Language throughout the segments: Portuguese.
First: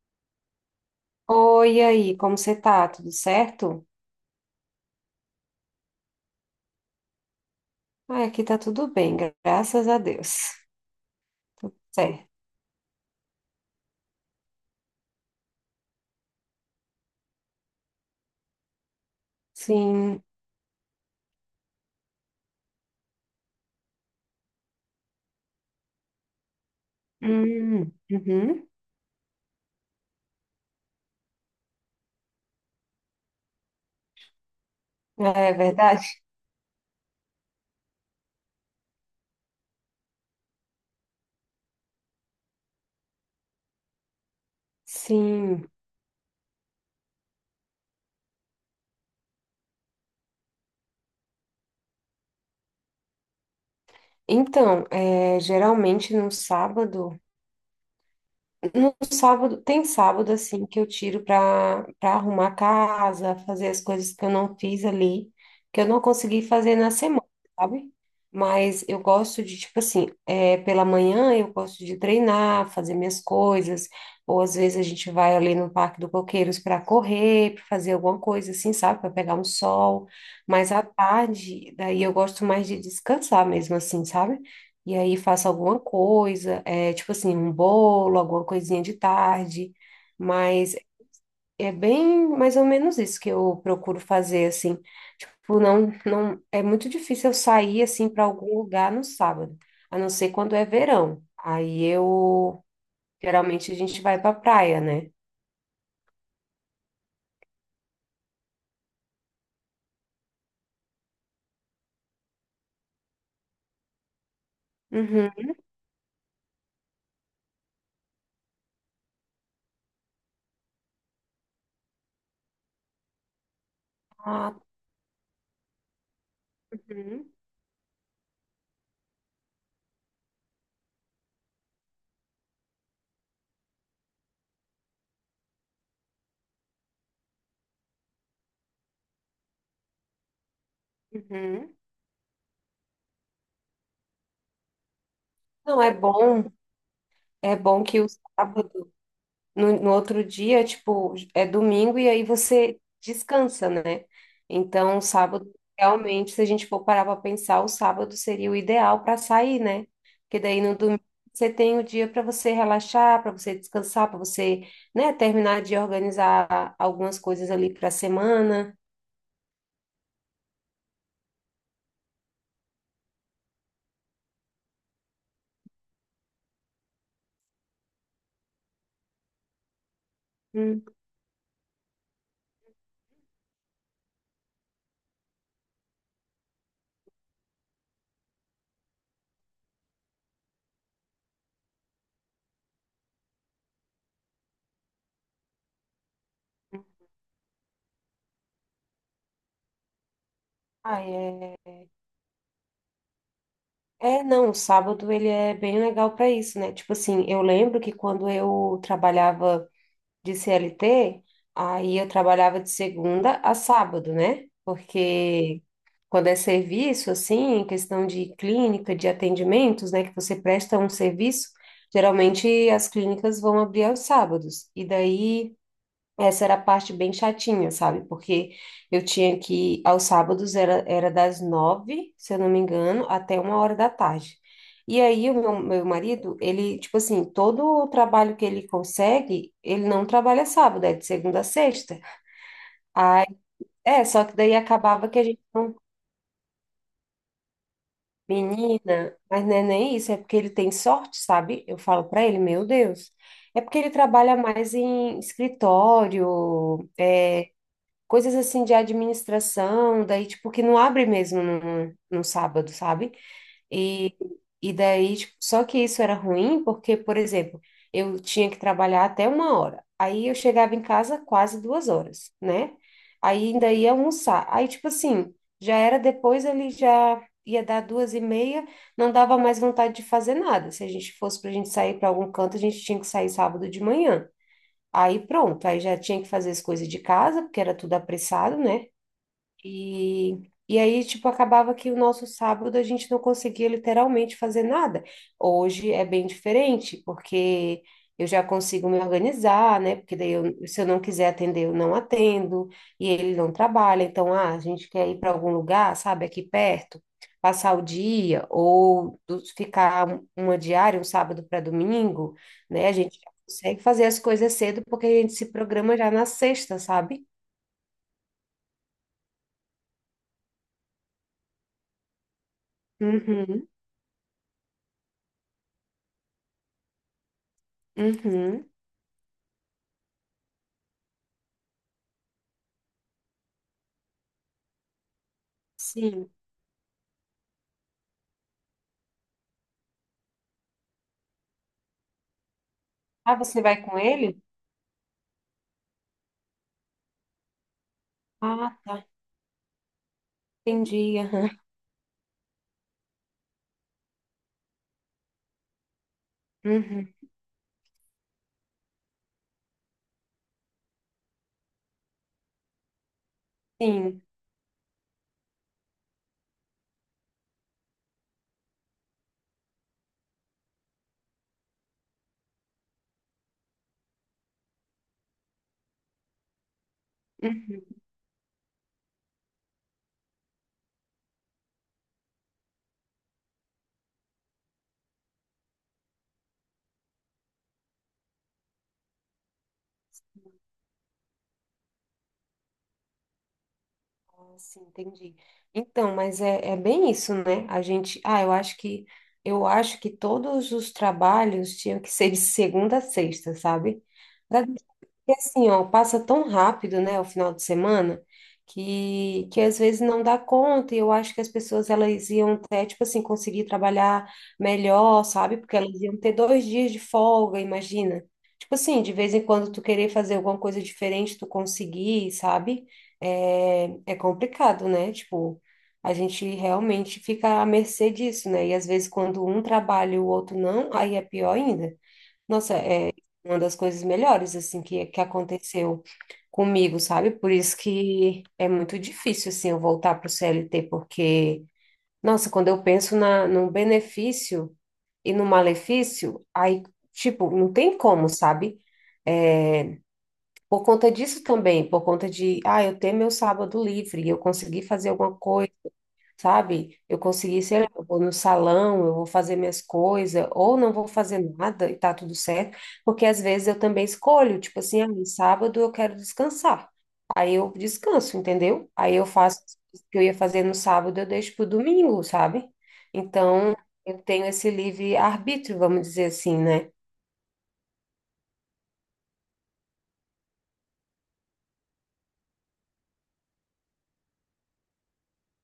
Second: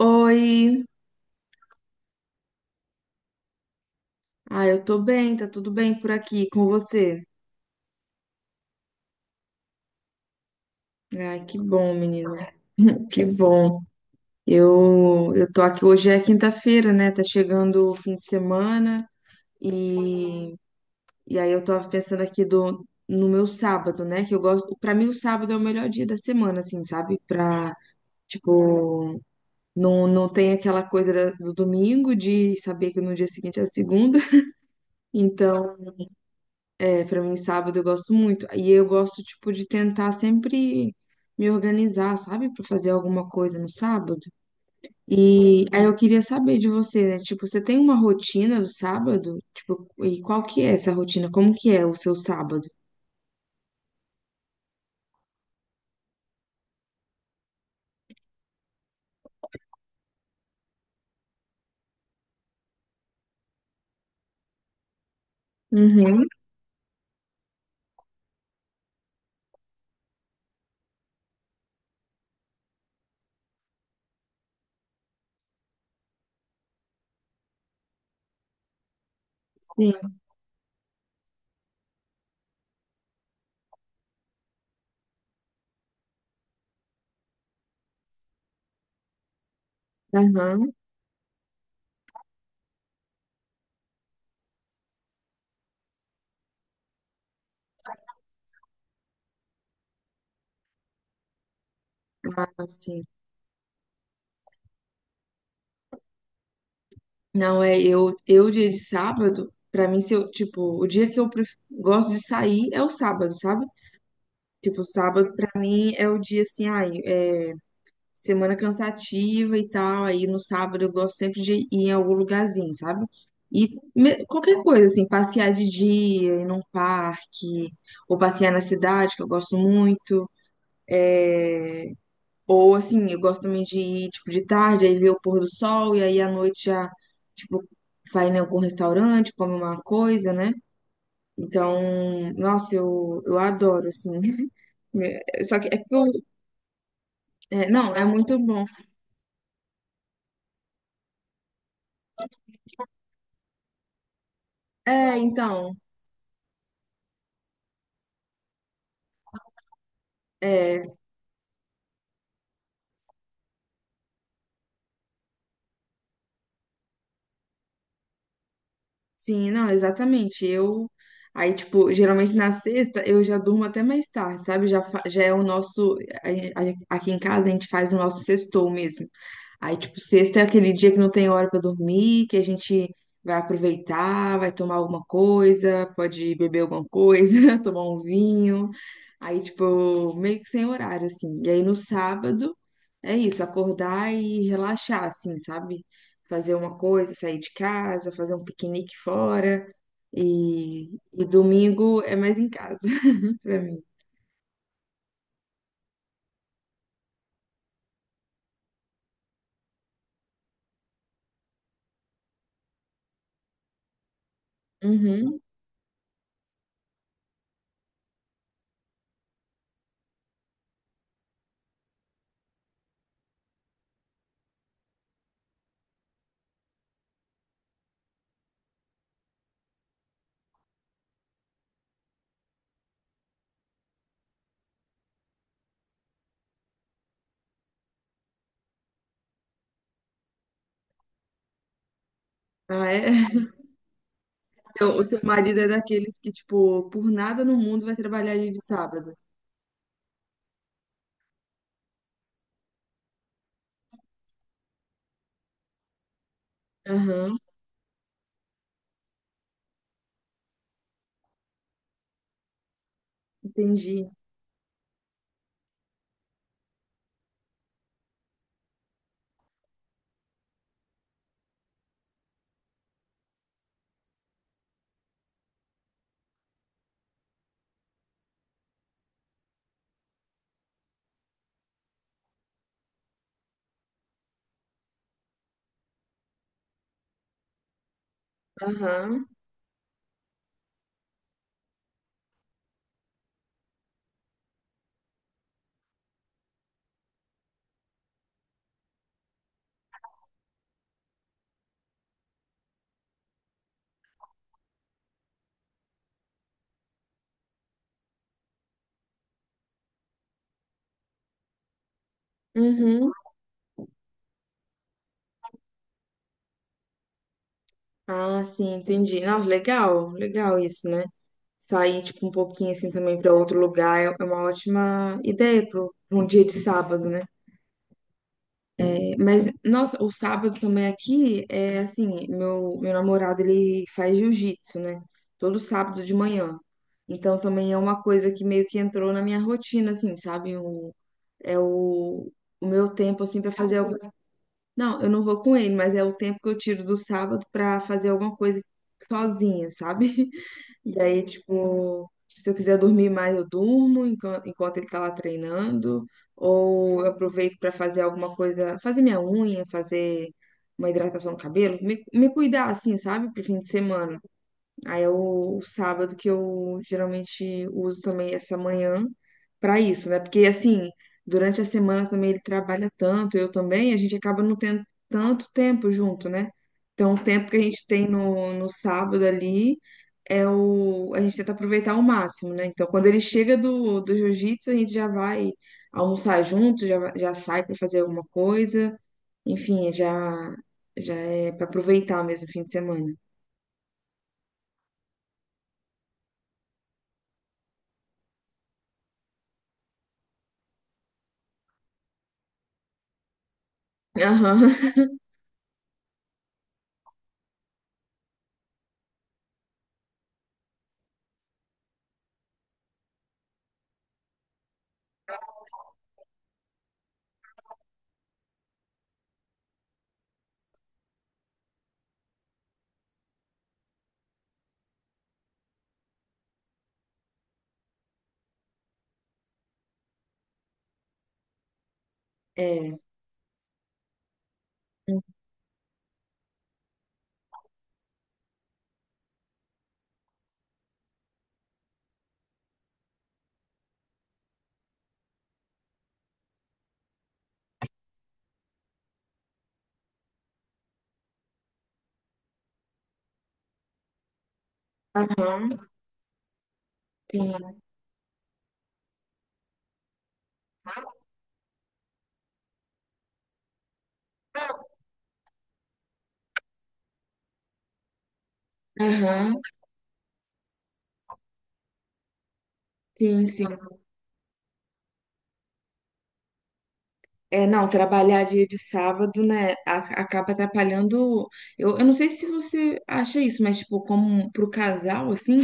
Oi, Oi, e aí, como você tá? Tudo certo? ah, eu tô bem, tá tudo bem por aqui com você? Ai, aqui tá tudo bem, graças a Deus. Ai, que Tudo bom, certo. menina, que bom. Eu tô aqui, hoje é quinta-feira, né? Tá chegando o fim de semana Sim. e, e aí eu tava pensando aqui no meu sábado, né? Que eu gosto, pra mim o sábado é o melhor dia da semana, assim, sabe? Hum, uhum. Tipo, não tem aquela coisa do domingo de saber que no dia seguinte é a segunda, É então. verdade? É, para mim, sábado eu gosto muito. E eu gosto, tipo, de tentar sempre me organizar, sabe? Para fazer alguma coisa no sábado. E Sim. aí eu queria saber de você, né? Tipo, você tem uma rotina do sábado? Tipo, e qual que é essa rotina? Como que é o seu sábado? Então, é, geralmente no sábado. No sábado, tem sábado assim que eu tiro para arrumar a casa, fazer as coisas que eu não fiz ali, que eu não Uhum, consegui fazer na semana, sabe? Mas eu gosto de, tipo assim, é, pela manhã eu gosto de treinar, fazer minhas coisas, ou às vezes a gente vai ali no Parque do Coqueiros para correr, para fazer alguma coisa assim, sabe? Para pegar um sol. sim. Mas à tarde, daí eu gosto mais de descansar mesmo assim, sabe? E aí faço alguma coisa. É tipo assim, um bolo, alguma coisinha de tarde, Aham. mas é bem mais ou menos isso que eu procuro fazer, assim. Tipo, não, não, é muito difícil eu sair, assim, para algum lugar no sábado, a não ser quando é verão. Aí eu, Ah, sim. geralmente a gente vai pra praia, né? Não, é eu, eu, dia de sábado, pra mim, se eu, tipo, o dia que eu gosto de sair é o sábado, sabe? Tipo, sábado pra Uhum. mim é o dia assim, ai, semana cansativa e tal. Aí no sábado eu gosto sempre de ir em algum lugarzinho, sabe? E Ah, qualquer coisa, assim, passear de dia, ir num uhum, parque, ou passear na cidade, que eu gosto muito. Ou assim, eu gosto também de ir, tipo, de tarde, aí ver o pôr do sol, e aí à noite já, tipo, vai em algum restaurante, come uma coisa, né? uhum. Então, nossa, eu, eu, adoro, assim. Só que é Não, porque eu. É É, bom não, que é o muito bom. sábado no outro dia, tipo, é domingo e aí você descansa, né? Então, É, sábado, então. realmente, se a gente for parar para pensar, o sábado seria o ideal para sair, né? Porque daí no É, domingo você tem o dia para você relaxar, para você descansar, para você, né, terminar de organizar algumas coisas ali para a semana. sim, não, exatamente. Eu aí, tipo, geralmente na sexta eu já durmo até mais tarde, sabe? Já, já é o nosso. a- Aqui em casa a gente faz o nosso sextou mesmo. Aí, tipo, sexta é aquele Hum. dia que não tem hora pra dormir, que a gente vai aproveitar, vai tomar alguma coisa, pode beber alguma coisa, tomar um vinho. Aí, tipo, meio que sem horário, assim. E aí no sábado é isso, acordar e relaxar, assim, sabe? Fazer uma coisa, sair de casa, fazer um piquenique fora. E, Ah, e é... domingo é mais em casa, pra mim. é, não, o sábado ele é bem legal para isso, né? Tipo assim, eu lembro que quando eu trabalhava de CLT, aí eu trabalhava de segunda a sábado, né? Uhum. Porque quando é serviço, assim, questão de clínica, de atendimentos, né, que você presta um serviço, geralmente as clínicas vão abrir aos sábados. E daí. Essa era a parte bem chatinha, sabe? Porque eu tinha que, aos sábados, era das 9, se eu não me engano, até 1 hora da tarde. E aí, o meu marido, ele, tipo assim, todo o trabalho que ele consegue, ele não trabalha sábado, é de segunda a sexta. Ah, Aí, é? é, só que daí Seu, o acabava que seu a gente marido é não. daqueles que, tipo, por nada no mundo vai trabalhar dia de sábado. Menina, mas não é nem isso, é porque ele tem sorte, sabe? Eu falo pra ele, meu Deus. É porque ele trabalha mais em escritório, Aham, é, coisas assim de administração, daí, tipo, que não abre mesmo no sábado, sabe? entendi. E, e daí, tipo, só que isso era ruim porque, por exemplo, eu tinha que trabalhar até 1 hora. Aí eu chegava em casa quase 2 horas, né? Aí ainda ia almoçar. Aí, tipo assim, já era depois, ele já ia dar 2 e meia, não dava mais vontade de fazer nada. Se a gente fosse pra gente sair para algum canto, a gente tinha que sair sábado de manhã. Aí pronto, aí já tinha que fazer as coisas de casa, porque era tudo apressado, né? Aham, E, e aí, tipo, acabava que o nosso sábado a gente não conseguia literalmente fazer nada. Hoje é bem diferente, porque eu já consigo me organizar, né? Porque daí, eu, se eu não quiser atender, eu não atendo, e ele não trabalha. Então, ah, a gente quer ir para algum lugar, sabe, aqui perto, passar o dia, ou ficar uma diária, um sábado para domingo, né? A uhum. gente já consegue fazer as coisas cedo, porque a gente se programa já na sexta, sabe? Ah, sim, entendi. Não, legal, legal isso, né? Sair, tipo, um pouquinho assim também pra outro Uhum, lugar é uma ótima ideia pro pra um dia de sábado, né? uhum. É, mas, nossa, o sábado também aqui é assim, meu namorado, ele faz jiu-jitsu, né? Todo sábado de Sim. manhã. Então também é uma coisa que meio que entrou na minha rotina, assim, sabe? É o, o, meu tempo, Ah, assim, para você fazer vai algo. com ele? Não, eu não vou com ele, mas é o tempo que eu tiro do sábado para fazer alguma coisa Ah, tá. sozinha, sabe? E Entendi. aí, Aham. tipo, se eu quiser dormir mais, eu durmo enquanto, enquanto, ele tá lá treinando, ou eu Uhum. aproveito para fazer alguma coisa, fazer minha unha, fazer uma hidratação no cabelo, me, me, cuidar, assim, sabe, pro fim de semana. Sim. Aí é o sábado que eu geralmente uso também essa manhã para isso, né? Porque assim, durante a semana também ele trabalha tanto, eu também, a gente acaba não tendo tanto tempo junto, né? Então, o tempo que a Uhum. gente tem no sábado ali é o, a gente tenta aproveitar ao máximo, né? Então, quando ele chega do jiu-jitsu, a gente já vai almoçar junto, já, já sai para fazer alguma coisa, enfim, já é para aproveitar mesmo o fim de semana. Ah, sim, entendi. Então, mas é, é bem isso, né? A gente, ah, eu acho que todos os trabalhos tinham que ser de segunda a sexta, sabe? Pra Aham. porque assim, ó, passa tão rápido, né, o final de semana, que, às vezes não dá conta, e eu acho que as pessoas elas iam até, tipo assim, conseguir trabalhar melhor, sabe? Porque elas iam ter 2 dias de folga, imagina. Tipo assim, de vez em quando tu querer fazer alguma coisa diferente, tu conseguir, sabe? É, é complicado, né? Tipo, a gente realmente fica à mercê disso, né? E às vezes quando um trabalha e o outro não, aí é pior ainda. Nossa, é uma das coisas melhores, assim, que, É. Aconteceu comigo, sabe? Por isso que é muito difícil, assim, eu voltar para o CLT, porque, nossa, quando eu penso na, no benefício e no malefício, aí, tipo, não tem como, sabe? Por conta disso também, por conta de, ah, eu ter meu sábado livre, eu consegui fazer alguma Aham, coisa, sabe? Eu consegui, sim, sei lá, eu vou no salão, eu vou fazer minhas coisas, ou não vou fazer nada e tá tudo certo, porque às vezes eu também escolho, tipo assim, ah, no sábado eu quero descansar. Aí eu descanso, entendeu? Aí eu faço aham, o que eu ia fazer no sábado, eu deixo pro domingo, sabe? sim, sim. Então, eu tenho esse livre arbítrio, vamos dizer assim, né? É, não, trabalhar dia de sábado, né, acaba atrapalhando. Eu, eu, não sei se você acha isso, mas, tipo, como pro casal, assim.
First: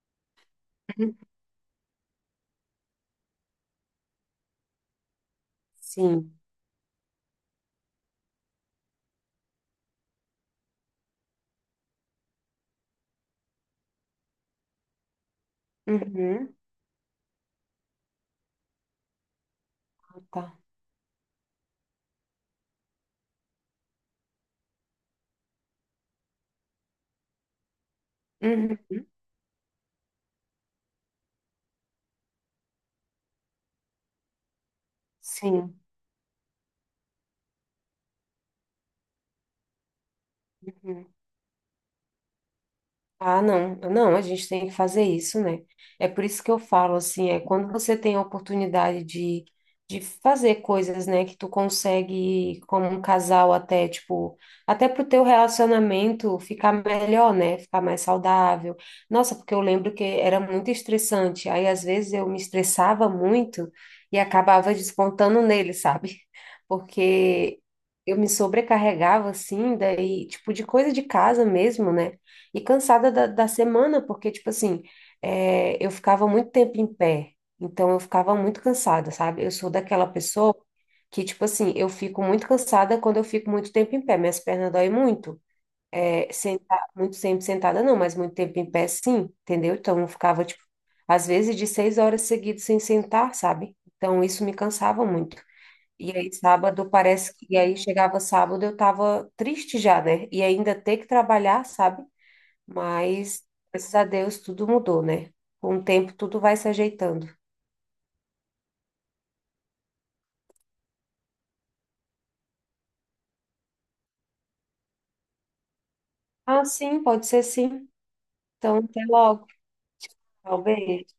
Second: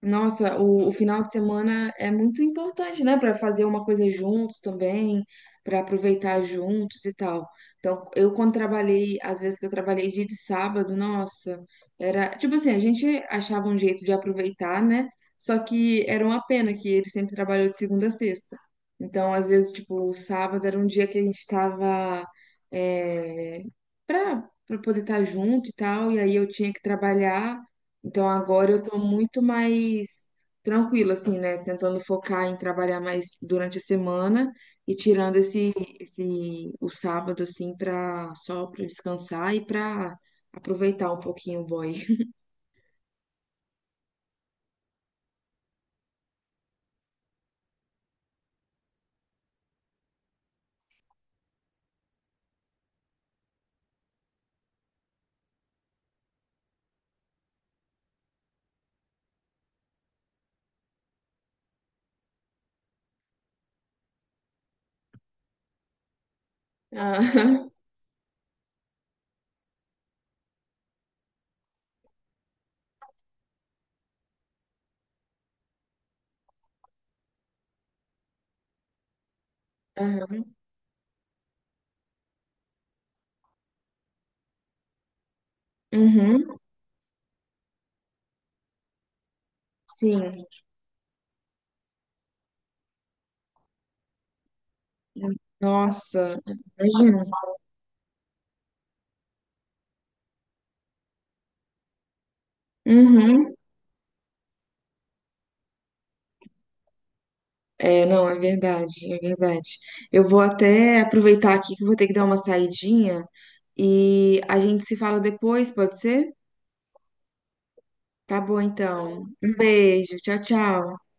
Nossa, o Uhum. final de semana é muito importante, né? Para fazer uma coisa juntos também, para Sim. aproveitar juntos e tal. Então, eu quando trabalhei, às vezes que eu trabalhei dia de sábado, nossa, era tipo assim, a gente achava um jeito de aproveitar, né? Só que era uma Uhum. pena que ele sempre trabalhou de segunda a sexta. Então, às vezes, tipo, o Tá. sábado era um dia que a gente tava é, para poder estar junto e tal, e aí eu tinha que trabalhar. Então agora eu tô Uhum. muito mais tranquila, assim, né? Tentando focar em trabalhar mais durante a semana e tirando Sim. esse, o sábado, assim, pra, só pra descansar e pra Uhum. aproveitar um pouquinho o boy. Ah, não, não, a gente tem que fazer isso, né? É por isso que eu falo assim, é quando você tem a oportunidade de fazer coisas, né, que tu consegue como um casal até, tipo, até pro teu relacionamento ficar melhor, né? Ficar mais saudável. Nossa, porque eu lembro que era muito estressante, aí às vezes eu me estressava muito e acabava descontando nele, sabe? Porque Aham, eu me sobrecarregava assim, daí, tipo, de coisa de casa mesmo, né? E cansada da semana, porque, tipo assim, é, eu ficava muito tempo em pé, então eu ficava muito cansada, sabe? Eu sou daquela aham. pessoa que, tipo assim, eu fico muito cansada quando eu fico muito tempo em pé, minhas pernas doem muito. É, Uhum, sentar, muito tempo sentada, não, mas muito tempo em pé, sim, entendeu? Então eu sim. ficava, tipo, às vezes de 6 horas seguidas sem sentar, sabe? Então isso me cansava muito. E aí, Nossa, sábado, imagina. parece que. E aí, chegava sábado, eu tava triste já, né? E ainda ter que trabalhar, sabe? Mas, Uhum. graças a Deus, tudo mudou, né? Com o tempo, tudo vai se ajeitando. É, não, é verdade, é verdade. Eu vou até aproveitar aqui que eu vou ter que dar uma saidinha e a gente se fala depois, pode ser? Ah, sim, pode ser sim. Tá bom, Então, até então. logo. Um beijo. Tchau, tchau. Talvez.